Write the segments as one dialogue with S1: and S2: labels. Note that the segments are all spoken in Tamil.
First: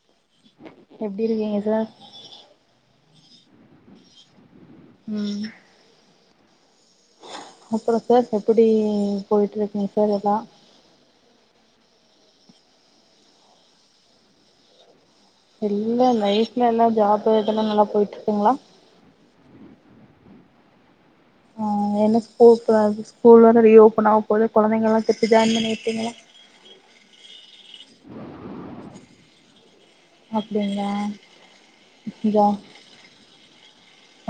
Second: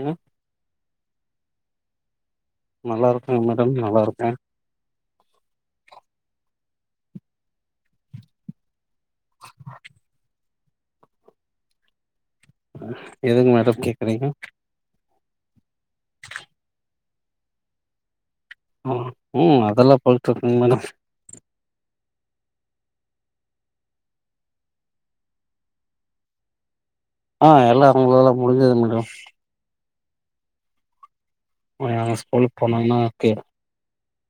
S1: ம்
S2: எப்டி இருக்கீங்க சர்
S1: நல்லா இருக்கே மேடம் நல்லா இருக்கே
S2: ம் அப்றோ சர் எப்பிடி போய்ட்டு இருக்குங் சர் எல்லா
S1: எதுங் மேடம் கேக்குறீங்க
S2: இல்ல லைஃப்லல்லா ஜாப்பு இதுல நல்லா போயிட்ருக்குங்ளா
S1: ம் ம் அதெல்லா போய்டுருக்ங் மேடம்
S2: ஆ என்ன ஸ்கோப்பு அடுத்து ஸ்கூல் வர ரீஓபன் ஆவபோது கொழந்தைகல்லா திட்டு ஜாய்ன் பண்ணிர்கிங்களா
S1: ஆ எல்லா அவுங்ககுலதெல்லா முடிஞ்சுது மேடோ
S2: அப்டிங்ளா
S1: மதியாணோ ஸ்கூல்க்கு போனோனா தேட்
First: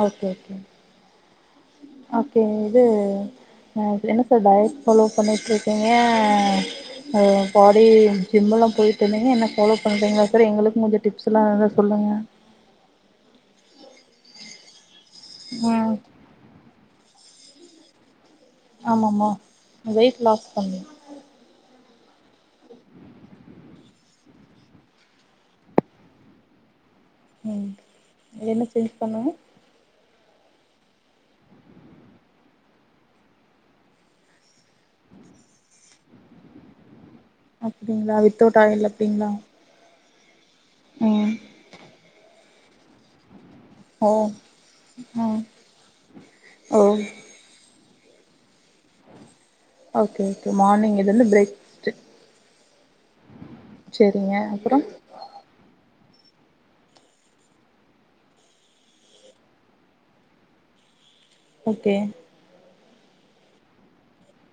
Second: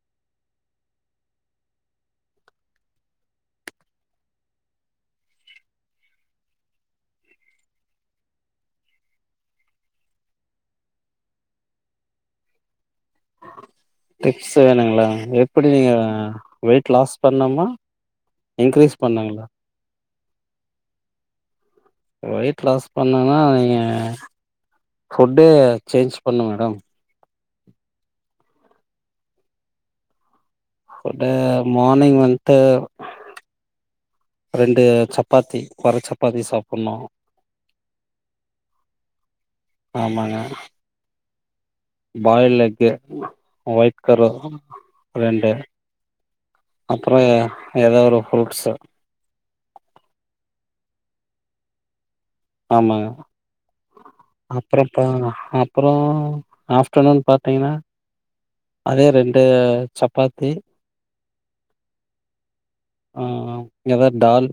S2: ஓகே ஓகேங் ஓகே இது என்ன சர் டயட் பாலோ பண்ணிட் இருக்கீங்க ஓ பாடி ஜிம் எல்லா போய்ட்டு இருந்தீங்க என்ன ஃபாலோ பண்றீங்ளா சர் எங்களுக்கு கொஞ்சோ டிப்ஸ் எல்லா சொல்லுங்க
S1: டிப்ஸ் வேணுங்ளா எப்டி
S2: ம்
S1: நீங்க வெயிட் லாஸ் பண்ணுமா இன்க்ரீஸ்
S2: ஆமமா
S1: பண்ணுங்களா
S2: வெயிட் லாஸ் பண்ணி
S1: வெயிட் லாஸ் பண்ணேன்னா நீங்க ஃபுட்டு சேஞ்ச் பண்ணு மேடம்
S2: ம் என்ன சேஞ்ச் பண்ணனு
S1: ஃபுட்டு மார்னிங் வந்ட்டு ரெண்டு சப்பாத்தி ஒரு சப்பாத்தி சாப்புட்ணு
S2: அப்டிங்ளா வித்தவ்ட் ஆயில் அப்டிங்ளா
S1: ஆமாங்க
S2: ம்
S1: பாயில் எக்கு அ ஒயிட்
S2: ஓ
S1: கரு
S2: ம்
S1: ரெண்டு
S2: ஓ
S1: அப்றோ எ எதா ஒரு ஃப்ரூட்ஸு
S2: ஓகே ஓகே மார்னிங் இது வந்து பிரேக் ஃபஸ்ட்டு
S1: ஆமாங்க அப்றோ எப்ப அப் ப்றோ ஆஃப்டர்நூன் பாத்திங்கனா அதே ரெண்டு சப்பாத்தி
S2: ஓகே
S1: ஆ ஆ எதாது தால்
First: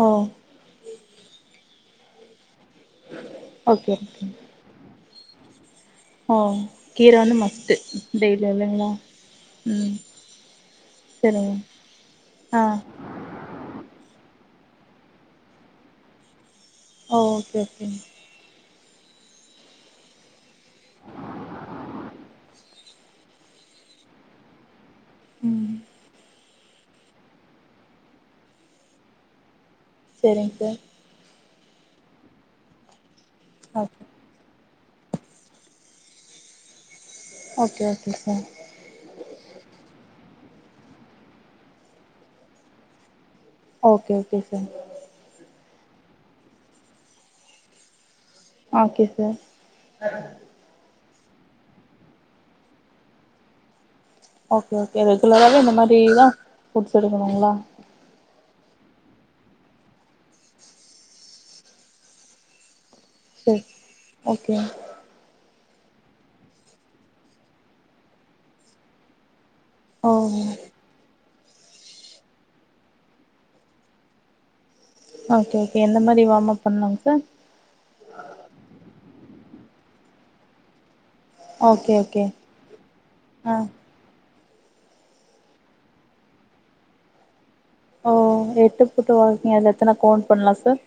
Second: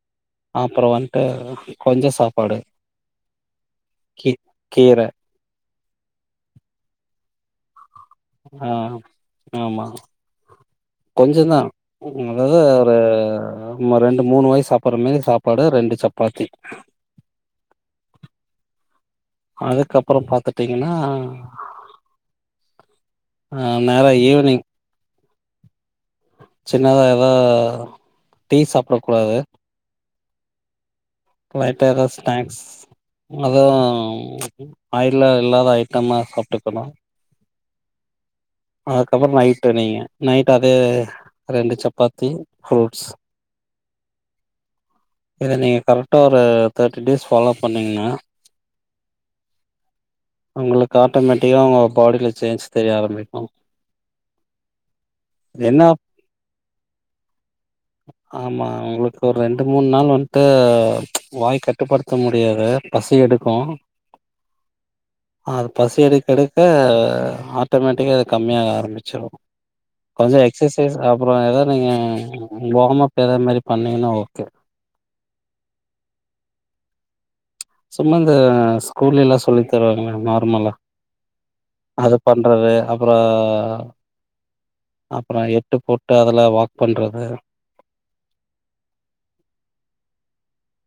S2: ஆ
S1: அப்றோ வந்ட்டு கொஞ்ச சாப்பாடு
S2: ஓகே
S1: கீ
S2: ஓகேங்க
S1: கீர
S2: ஓ கீர வந்து மஸ்ட்டு டெய்லி
S1: ஆ
S2: இல்லைங்களா
S1: ஆமா
S2: ம் சரிங்க
S1: கொஞ்சந்தா ம் அதாவ்து
S2: ஆ
S1: ஒரு சும்மா ரெண்டு மூணு வாய் சாப்புட்ற மாரி சாப்பாடு ரெண்டு சப்பாத்தி
S2: ஓ ஓகே ஓகேங்க
S1: அதுக்கப்பற பாத்துட்டீங்கனா ஆ நேரா ஈவ்னிங்
S2: ம்
S1: சின்னதா எதா டீ சாப்டக் கூடாது
S2: செரிங் சார்
S1: லைட்டா எதாவ்து ஸ்நாக்ஸ் அதுவு
S2: சார் ஓகே
S1: எப்டி ஆயில்லா இல்லாத ஐட்டம்மா சாப்ட்டுக்கணு
S2: ஓகே ஓகே சார்
S1: அதுக்கப்பற நைட்டு் நீங்க நைட்டு அதே ரெண்டு chapati fruits
S2: okay okay sir
S1: இத நீங்க கரெக்டா ஒரு தேர்ட்டி டேஸ் ஃபாலோ பண்ணிங்கனா
S2: ஓகே சார்
S1: உங்களுக்கு ஆட்டோமேட்டிக்கா உங்க பாடில சேஞ்ச் தெரிய ஆரம்பிக்கு
S2: ஓகே ஓகே ரெகுலராவே இந்த
S1: என்ன
S2: மாரிதா ஃபுட்ஸ் எடுக்கணுங்களா
S1: ஆமா உங்களுக்கு ஒரு ரெண்டு மூண் நாள் வந்ட்டு வாய் கட்டுப்படுத்த முடியாது பசி எடுக்கு
S2: சரி ஓகே
S1: அது பசி எடுக்க எடுக்க ஆட்டோமேட்டிக்கா அது கம்மியாக ஆரம்மிச்சிரு
S2: ஓ
S1: கொஞ்ச எக்சஸ் பேசுங்க அப்றோ எதாவ்து நீங்க வார்ம்அப் எதாவ்து மாரி பண்ணீங்கனா ஓகே
S2: ஓகே ஓகே எந்த மாரி வார்ம் அப் பண்லாங்க சார்
S1: சும்மா இந்த ஸ்கூல்லேலா சொல்லி தருவாங்கள நார்மலா
S2: ஓகே
S1: அது
S2: ஓகே
S1: பண்றது அப்ற
S2: ஆ
S1: அப்புற எட்டு போட்டு அதுல வாக் பண்றது
S2: ஓ எட்டு போட்டு வாக்கிங்கா அதுல எத்தன கவுண்ட் பண்லா சார்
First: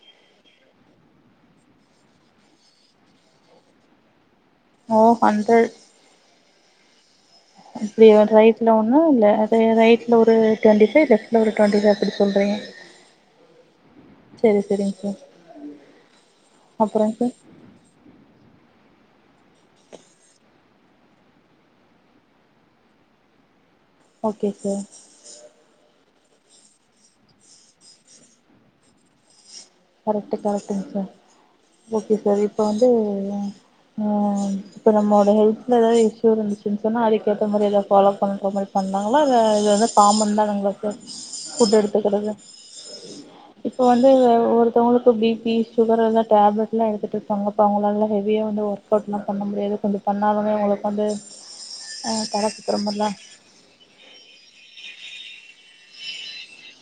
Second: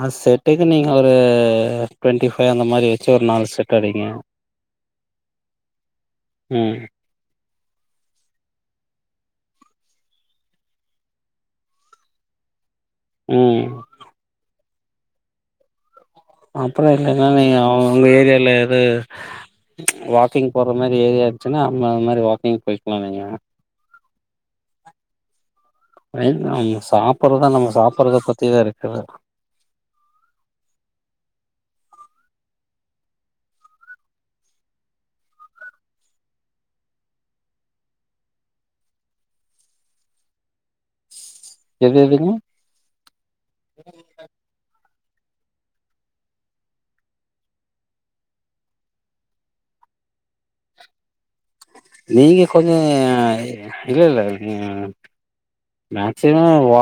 S1: அ செட்டுக்கு நீங்க ஒரு ட்வெண்ட்டி ஃபைவ் அந்த மாரி வச்சு ஒரு நாலு செட் அடிங்க
S2: ஓ அந்து
S1: ம்
S2: அப்டிய ரைட்ல ஒன்னு இல்ல அத ரைட் ஒரு ட்வெண்டி ஃபை ஃலெப்ட் ஒரு டுவென்டி ஃபைவ் அப்டி சொல்றிங்க
S1: ம்
S2: செரி சரிங்க சார்
S1: அப்புறோ
S2: அப்புறங்க
S1: இல்லனா
S2: சார்
S1: நீங்க உங்க ஏரியால எது வாக்கிங் போற மாரி ஏரியா இருந்துச்சுன்னா நம்ம அது மாரி வாக்கிங் போயிக்லா நீங்க
S2: ஓகே சார்
S1: நம்ம சாப்பறதுதா நம்ம சாப்பறத பத்திதா இருக்குது
S2: கரெக்ட்டு கரெக்ட்டுங்க சார் ஓகே சார் இப்போ வந்து அ இப்போ நம்மோட ஹெல்த் எதாது இஸ்யூ இருந்துச்சுன் சொன்னா அதுக்கேத்த மாரி எதா ஃபாலோ பண்ற மாரி பண்லாங்களா இது எதோ காமன் தானுங்கள [unintelligible] இப்ப
S1: எது
S2: எடுத்துக்கடது
S1: எதுங்க
S2: இப்ப வந்து ஒரு டோனுக்கு பி பி சுகர் எல்லா டேப்லெட்ல்லா எடுத்துட்டு இருப்பாங்க அப்ப அவுங்க எல்லா ஹெவியா வந்து வொர்க் அவுட்ல்லா பண்ண முடியாது கொஞ்ச பண்ணாலுமே அவுங்களுக்கு வந்து
S1: நீங்க
S2: தலை
S1: கொஞ்ச
S2: சுத்துற மாதிரிலாம்
S1: இல்ல இல்ல நி மேக்சிமம் வ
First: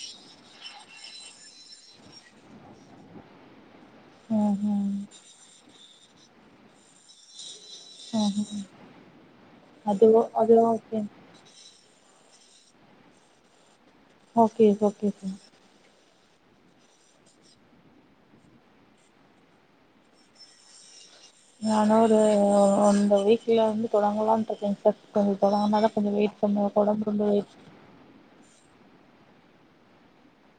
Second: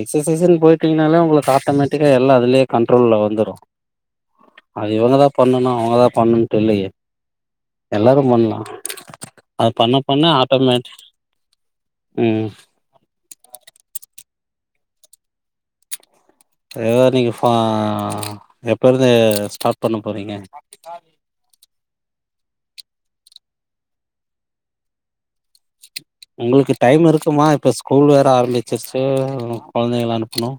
S1: எக்ஸ்சசைஸ்ன்னு போயிட்டீங்கனாலே உங்களுக்கு ஆட்டோமேட்டிக்கா எல்லா அதுலே கண்ட்ரோல்ல வந்துரு
S2: ம்
S1: அது
S2: ம்
S1: இவங்கதா பண்ணனு அவங்கதா பண்ணனுட்டு இல்லையே எல்லாரு
S2: ம்
S1: பண்லா
S2: ம்
S1: அது பண்ண பண்ண
S2: அதுவும் அதுவும்
S1: ஆட்டோமேட்
S2: ஓகே
S1: ம்
S2: ஓகே ஓகே சார்
S1: வேறிங்கஃபா எப்ப இருந்து ஸ்டாட் பண்ண போறீங்க சாரி
S2: நானு ஒரு இந்த வீக்ல வந்து தொடங்கலாம்ட்டு இருக்கே சார் கொஞ்சம் தொடங்கனாதா கொஞ்ச வெயிட் பண்ணுவோ
S1: உங்களுக்கு டைம்
S2: குடம்முடிஞ்சோ வெயி
S1: இருக்குமா இப்ப ஸ்கூல் வேர ஆரம்பிச்சிருச்சு கொழந்தைங்கல்லா அனுப்புனு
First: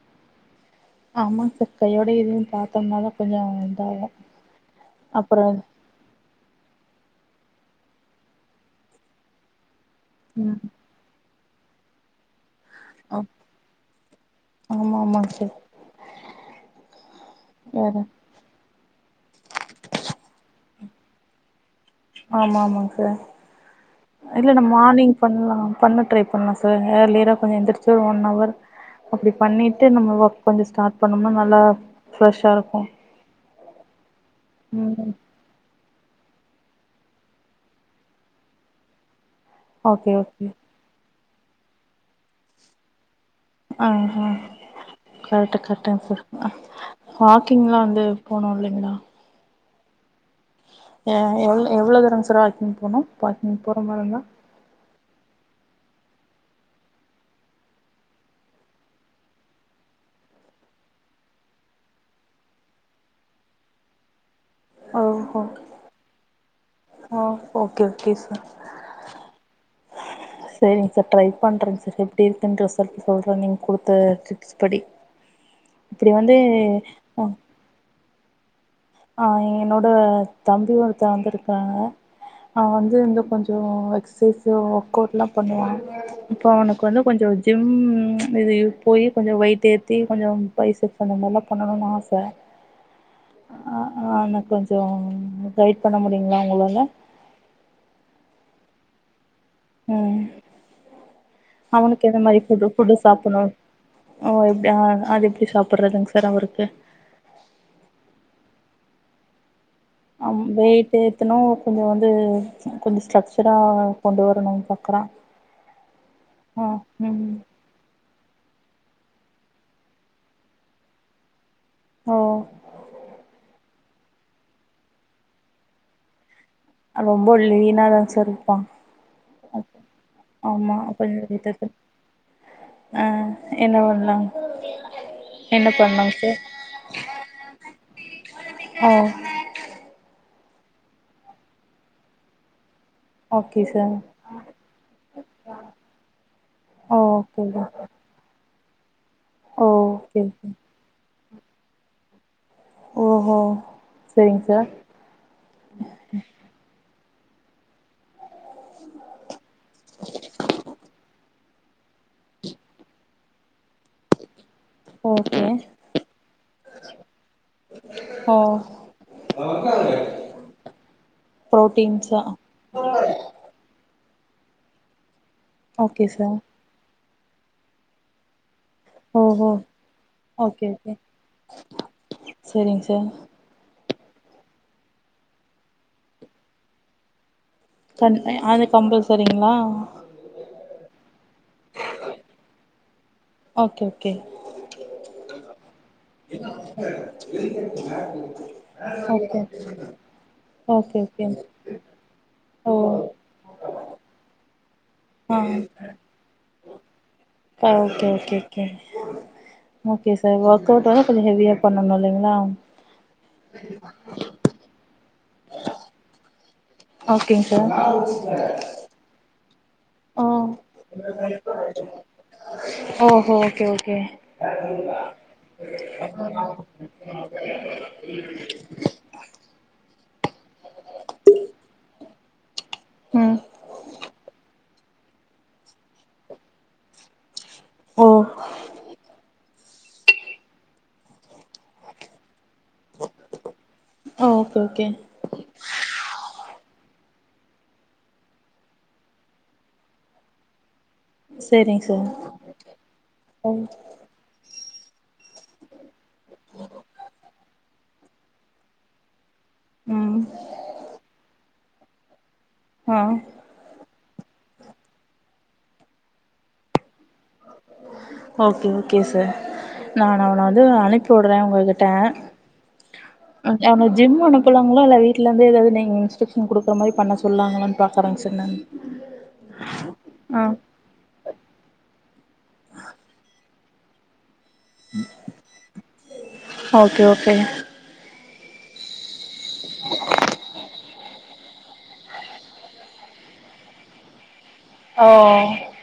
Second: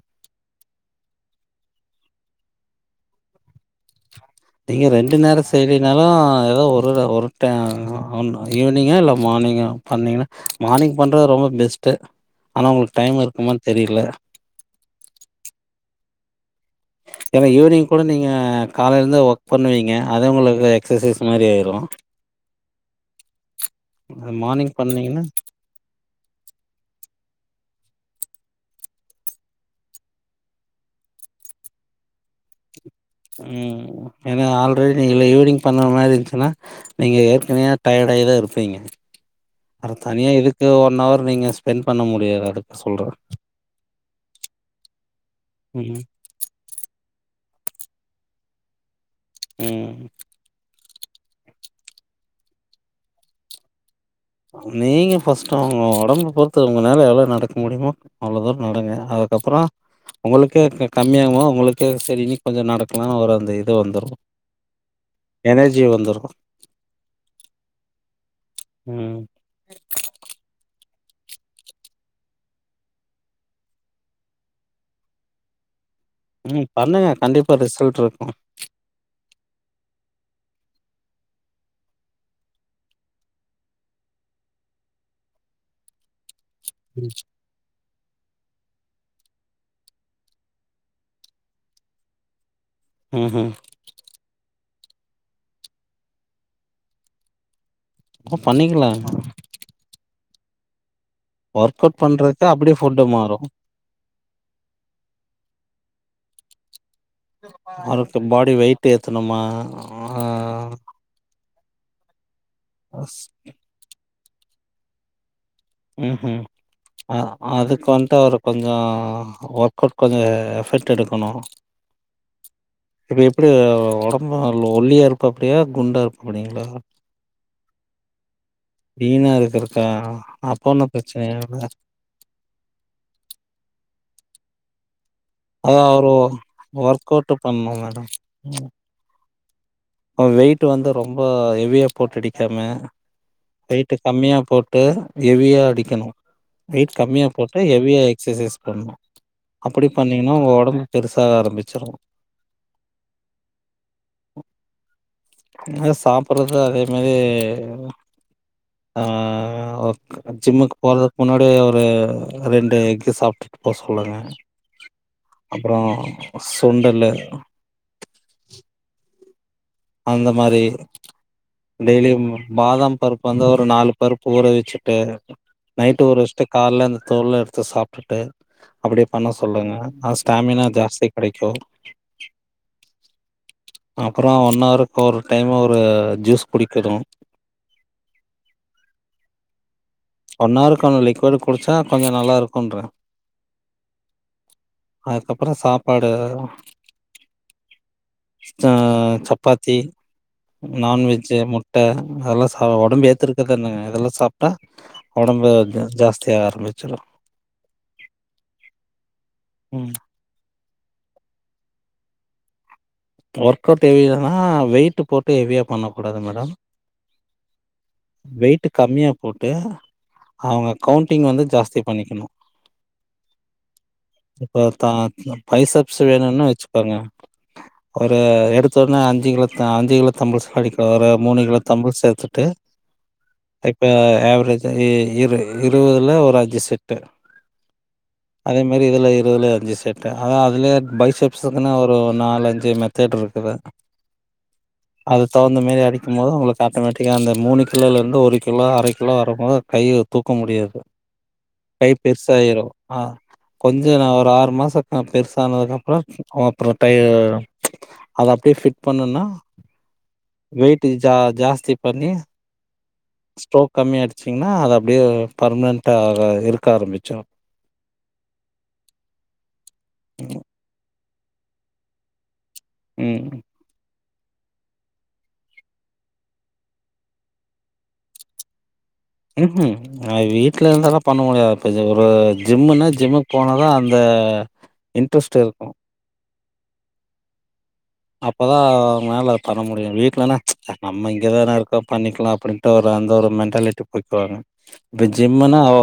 S2: ஆமாங் சார் கையோட இதுன்னு பாத்தோம்ன தா கொஞ்ச இதாவூ
S1: நீங்க ரெண்டு நேர செய்வே னாலு எதா ஒருதட ஒருடைம் ஈவினிங்கா இல்ல மார்னிங்கா பண்ணிங்கனா
S2: ம்
S1: மார்னிங் பண்றது ரொம்ப பெஸ்ட்டு ஆனா உங்களுக்கு
S2: ஆ
S1: டைம் இருக்குமானு தெரில
S2: ஆமா ஆமாங் சார்
S1: ஏன்னா ஈவினிங்
S2: வேற
S1: கூட நீங்க காலையிலந்து ஒர்க் பண்ணுவீங்க அது உங்களுக்கு எக்ஸசைஸ் மாரி ஆயிரு
S2: ஆமா ஆமாங் சார்
S1: அது
S2: இல்ல நா மார்னிங்
S1: பண்ணீங்கன்னா
S2: பண்லா பண்ண ட்ரை பண்லா சார் ஏர்லியரா கொஞ்ச எந்திரிச்சு ஒன் ஹவர் அப்டி பண்ணிட்டு நம்ம ஒர்க் கொஞ்ச ஸ்டார்ட் பண்ணம்னா நல்லா ஃப்ரெஷ்ஷா இருக்கு
S1: ம் ஏன்னா ஆல்ரெடி
S2: ம்
S1: இல்ல ஈவிங் பண்ற மாரி இன்ச்சினா நீங்க ஏற்கனே டயடாயிதா இருப்பீங்க அப்ற
S2: ஓகே
S1: தனியா
S2: ஓகே
S1: எதுக் ஒன் ஹவர் நீங்க ஸ்பெண்ட் பண்ண முடியாது அதுக்கு சொல்ற
S2: ஆ ஹ கரெக்ட்
S1: ம்
S2: கரெட்டுங்க சார் வாக்கிங்லா வந்து போனு இல்லைங்களா
S1: ம்
S2: ஆ எவ்ளோ எவ்வளோ தூரங்க சார் வாக்கிங் போனும் வாக்கிங் போறமாரி இருந்தா
S1: நீங்க பர்ஸ்ட் ஒங்க ஒடம்பு பொறுத்து உங்களால எவ்ளோ நடக்க முடியுமோ அவ்ளவு தூரோ நடங்க அதுக்கப்பறம் உங்களுக்கே கம்மியாமோ உங்களுக்கே செரி இன்னு கொஞ்சம் நடக்கலாம்னு ஒரு அந்த இது வந்துடும் எனர்ஜி வந்துரும்
S2: ஆ ஓகே ஓகே சார்
S1: ம்
S2: ஆகே செரிங்க சார் ட்ரை பண்றேங்க சார் எப்டி [unintelligible] இருக்குன்னு ரிசல்ட் சொல்றேன் நீங்க கொடுத்த ப்ஸ் படி இப்படி வந்து
S1: ம் பண்ணுங்க கண்டிப்பா ரிசல்ட் வரோ
S2: ஆ என்னோட தம்பி ஒருத்தே வந்திருக்காங்க அவ வந்து இருந்து கொஞ்ச எக்சசைஸ் ஒர்க் அவுட்ல்லாம் பண்ணுவா இப்ப அவனுக்கு வந்து கொஞ்சோ ஜிம் இது போய் கொஞ்ச வெயிட் ஏற்றி கொஞ்ச பைச எஃப் அந்த மாரிலாம் பண்ணணும்ன்னு ஆச
S1: ஹுஹம்
S2: ஆ ஆ கொஞ்ச கைட் பண்ண முடியுங்களா உங்களால
S1: அப்றோ பண்ணிங்லா
S2: ம்
S1: ஒர்க் அவுட்
S2: அவனுக்கு எந்த மாரி
S1: பண்றதுக்கு
S2: ஃபுட்டு
S1: அப்டியே
S2: ஃபுட்டு
S1: மாறு
S2: சாப்ணும் ஓ எப்டி அது எப்டி சாப்ட்றதுங் சார் அவருக்கு
S1: அவருக்கு பாடி வெயிட் ஏத்தணுமா ஆ
S2: வெயிட் ஏத்துனோ கொஞ்ச வந்து கொஞ்சம் ஸ்ட்ரக்சரா கொண்டு வரணும்னு ப்ராப்பரா
S1: ம் ம் அ அதுக்கு வந்து [unintelligible] கொஞ்ச ஒர்க் கவுட் கொஞ்சோ எஃபெட் எடுக்கணும்
S2: ஓ
S1: இது எப்டி ஒடம் [unintelligible] ஒல்லியா இருப்பாப்டியா குண்டாருப்பாங்ளா
S2: ரொம்ப லினாதா சார் இருப்பான்
S1: லீனா இருக்கரதா அப்ப ஒண்ணு
S2: கொஞ்சோ
S1: பிரச்சனையில்ல
S2: விட்டது ஆ என்ன பண்ணலா
S1: அதா ஒரு ஒர்க் அவுட் பண்ணனு மேடம்
S2: ஆ
S1: அவர் வெயிட் வந்து ரொம்ப ஹெவியா போட்டுடிங்க மேம்
S2: ஓகே சார்
S1: வெயிட்டு கம்மியா போட்டு ஹெவியா அடிக்கணு வெயிட்
S2: ஓ
S1: கம்மியா
S2: ஓகே
S1: போட்டா ஹெவியா எக்ஸசைஸ் பண்ணனு
S2: ஓ
S1: அப்டி
S2: ஓகே
S1: பண்ணீங்கன்னா உங்க உடம்பு பெருசாக ஆரம்பிச்சிடு
S2: ஓ ஓ செரிங் சார்
S1: ம் சாப்பறது அதே மாரி ஆ ஜிம்முக்கு போறதுக்கு முன்னாடியே ஒரு ரெண்டு எக்கு சாப்ட்டு போ சொல்லுங்க
S2: ஓகே
S1: அப்போறோ சுண்டலு
S2: ஓ அவங்க [unintelligible]
S1: அந்த மாரி டெய்லியும் பாதாம் பருப்பா இருந்தா ஒரு நாலு பருப்பு ஊறவச்சுட்டு நைட்டு
S2: ஓகே
S1: ஒரு
S2: சார்
S1: [unintelligible] கால்ல அந்த தோல்லா எடுத்து சாப்பிட்டு அப்டியே பண்ண
S2: ஓஹோ
S1: சொல்லுங்க ஆ ஸ்டாமினா ஜாஸ்தி கெடைக்கு
S2: செரிங் சார்
S1: அப்பறோ ஒன்னவருக் ஒரு டைமு ஒரு ஜூஸ் குடிக்கணு
S2: கண் அ அது கம்ஃபல்சரிங்ளா
S1: ஒன்னவருக் அந்த லிக்விடு குடிச்சா கொஞ்சோ நல்லாருக்குன்ற
S2: ஓகே ஓகே
S1: அதுக்கப்புறோ சாப்பாடு ஆ
S2: okay
S1: chapati
S2: okay okay
S1: non veg, முட்ட அதெல்லா சா
S2: ஓ
S1: ஒடம்பு ஏத்தற த்துகங்க இதெல்லா சாப்ட்டா ஒடம்பு அத் ஜாஸ்தியாக ஆரம்பிச்சுரு
S2: ஆ ஓகே ஓகே ஓகே
S1: ம்
S2: ஓகே சார் ஒர்க் அவுட்டெல்லா கொஞ்சோ ஹெவியா பண்ணனு இல்லீங்களா
S1: ஒர்க் அவுட் ஹெவியானா வெயிட்டு போட்டு ஹெவியா பண்ணக் கூடாது மேடம் வெயிட்
S2: [inaudible]
S1: கம்மியா போட்டு
S2: ஓ
S1: அவுங்க கவுண்ட்டிங் வந்து ஜாஸ்தி பண்ணிக்கனு
S2: ஓஹோ ஓகே ஓகே
S1: இப்ப தா அ பைசப்ஸ் வேணுன் வெச்சுக்கோங்க
S2: [inaudible]
S1: ஒரு எடுத்த உட்னே அஞ்சு கிலோ தா அஞ்சு கிலோ தம்புள்ஸ் அடிக்க ஒரு மூணு கிலோ தம்புள்ஸ் சேத்துட்டு
S2: ம்
S1: இப்ப ஆவ்ரேஜா இ இரு இருவதுல ஒரு அஞ்சு செட்டு
S2: ஓ
S1: அதே மாரி இதுல இருவதுல அஞ்சு செட் டு ஆனா அதுலே பைசப்ஸ் சேத்துனா ஒரு நாலஞ்சு மெதேட் ருக்குல்ல
S2: ஓகே ஓகே
S1: அது தகுந்த மாரி அடிக்கும் போது உங்களுக் ஆட்டோமேட்டிக்கா அந்த மூணு கிலோலிர்ந்து ஒரு கிலோ அர கிலோ வரும்போது கையி தூக்க முடியாது
S2: சேரிங்க
S1: கை
S2: சார்
S1: பெர்சாய்ரு ஆ
S2: ஓ
S1: கொஞ்ச நா ஒரு ஆறு மாசோ ந பெர்சானதுக்கப்பறோ அப்றோ டயி அது அப்டியே ஃபிட் பண்ணுனா
S2: ம்
S1: வெய்ட்டு ஜா ஜாஸ்தி பண்ணி
S2: அ
S1: ஸ்ட்ரோக் கம்மியாய்டுச்சிங்ன்னா அது அப்டியே பர்ம்னன்ட்டா ஆகாத் இருக்க ஆரம்பிச்சுரு
S2: ஓகே ஓகே சார் நான் அவன வந்து அனுப்பி உட்றே உங்ககிட்ட
S1: ம்
S2: அ அவன ஜிம் அனுப்புலாங்களா இல்ல வீட்லர்ந்து எதாவ்து நீங் இன்ஸ்ட்ரக்க்ஷன் குடுக்கற மாரி பண்ண சொல்லாங்களான் பாக்கறங் சார் நானு ம்
S1: ம் ம் அது வீட்ல இருந்தெல்லா பண்ண முடியாது ப்ப இது ஒரு ஜிம்முன்னா ஜிம்முக் போனா தா அந் த இன்ட்ரெஸ்ட் இருக்கு
S2: ஓகே ஓகே
S1: அப்பதா மேல பண்ண முடியு வீட்லனா அ நம்ம இங்கதான இருக்கோ பண்ணிக்கலா அப்டின்ட்டு ஒரு அந்த ஒரு மென்ட்டாலிட்டி போய்க்குவாங்க இப்ப
S2: ஓ
S1: ஜிம்முனா ஓ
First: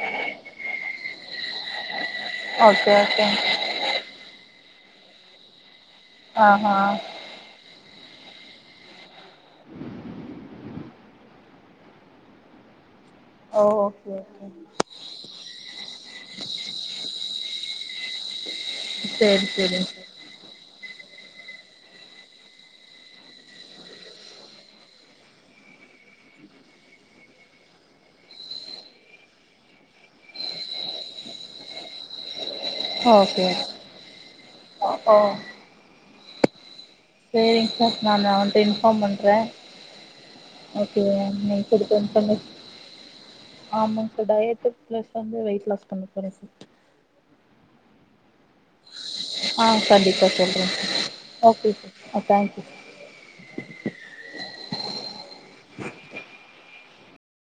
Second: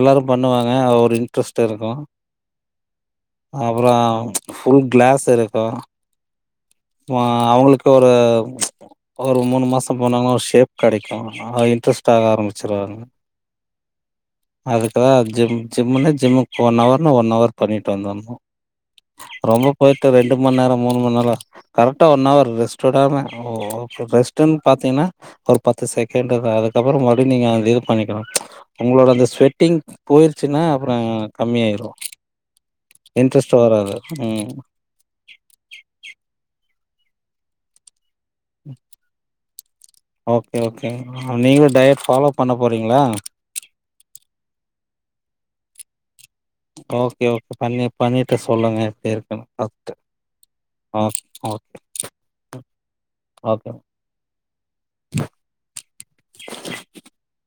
S1: எல்லாரு பண்ணுவாங்க ஒரு இன்ட்ரெஸ்ட் இருக்கு
S2: ஓகே ஓகேங்
S1: அப்பறோ ஃபுல் கிளாஸ் இருக்கு
S2: ஆ ஆ
S1: அ அவுங்ளுக்கு ஒரு ஒரு மூணு மாசோ போனாங்கனா ஒரு ஷேப் கெடைக்கு அன்னா இன்ட்ரெஸ்ட் ஆக ஆரம்பிச்சிருவாங்க
S2: ஓ ஓகே ஓகே
S1: இப்பதா ஜிம் ஜிம்முன்னா ஜிம்முக்கு ஒன் அவர்ன்னா ஒன் அவர் பண்ணிட்டு வந்துண்ணு
S2: சேரி
S1: ரொம்ப
S2: சேரிங் சார்
S1: போயிட்டு ரெண்டு மண் நேரோ மூணு மண் நேரோ கரெக்டா ஒன் அவர் ரெஸ்ட்வுடாம ஓ ஓகே ரெஸ்ட்ன்னு பாத்தீங்கன்னா ஒரு பத்து செகண்ட் அதுக்கப்பற மறுபடியு நீங்க அந்த இது பண்ணிக்கணு உங்களோட அந்த ஸ்வெட்டிங் போயிருச்சுன்னா அப்பற கம்மியாயிரு
S2: ஓகே
S1: இன்ட்ரெஸ்ட் வராது ம்
S2: ஓ ஒ சேரிங் சார் நானு வந் இன்ஃபார்ம் பண்ணுறே
S1: ஓகே ஓகே
S2: ஓகேயா நீ
S1: நீங்களு டயட்
S2: குடுத்தனு
S1: ஃபாலோ
S2: சொல்லி
S1: பண்ண போறீங்களா
S2: ஆமாங் சார் டயட்டு பிளஸ் வந்து வெயிட் லாஸ் பண்ண போறே சார்
S1: ஓகே ஓகே பண்ணி பண்ணிட்டு சொல்லுங்க இருக்கனு
S2: ஆ
S1: ஓகே
S2: கண்டிப்பா சொல்றே சார்
S1: ஓகே
S2: சார் ஆ தேங்க்யூ சார்.
S1: ஓகே மேம்
S2: அஹ [inaudible]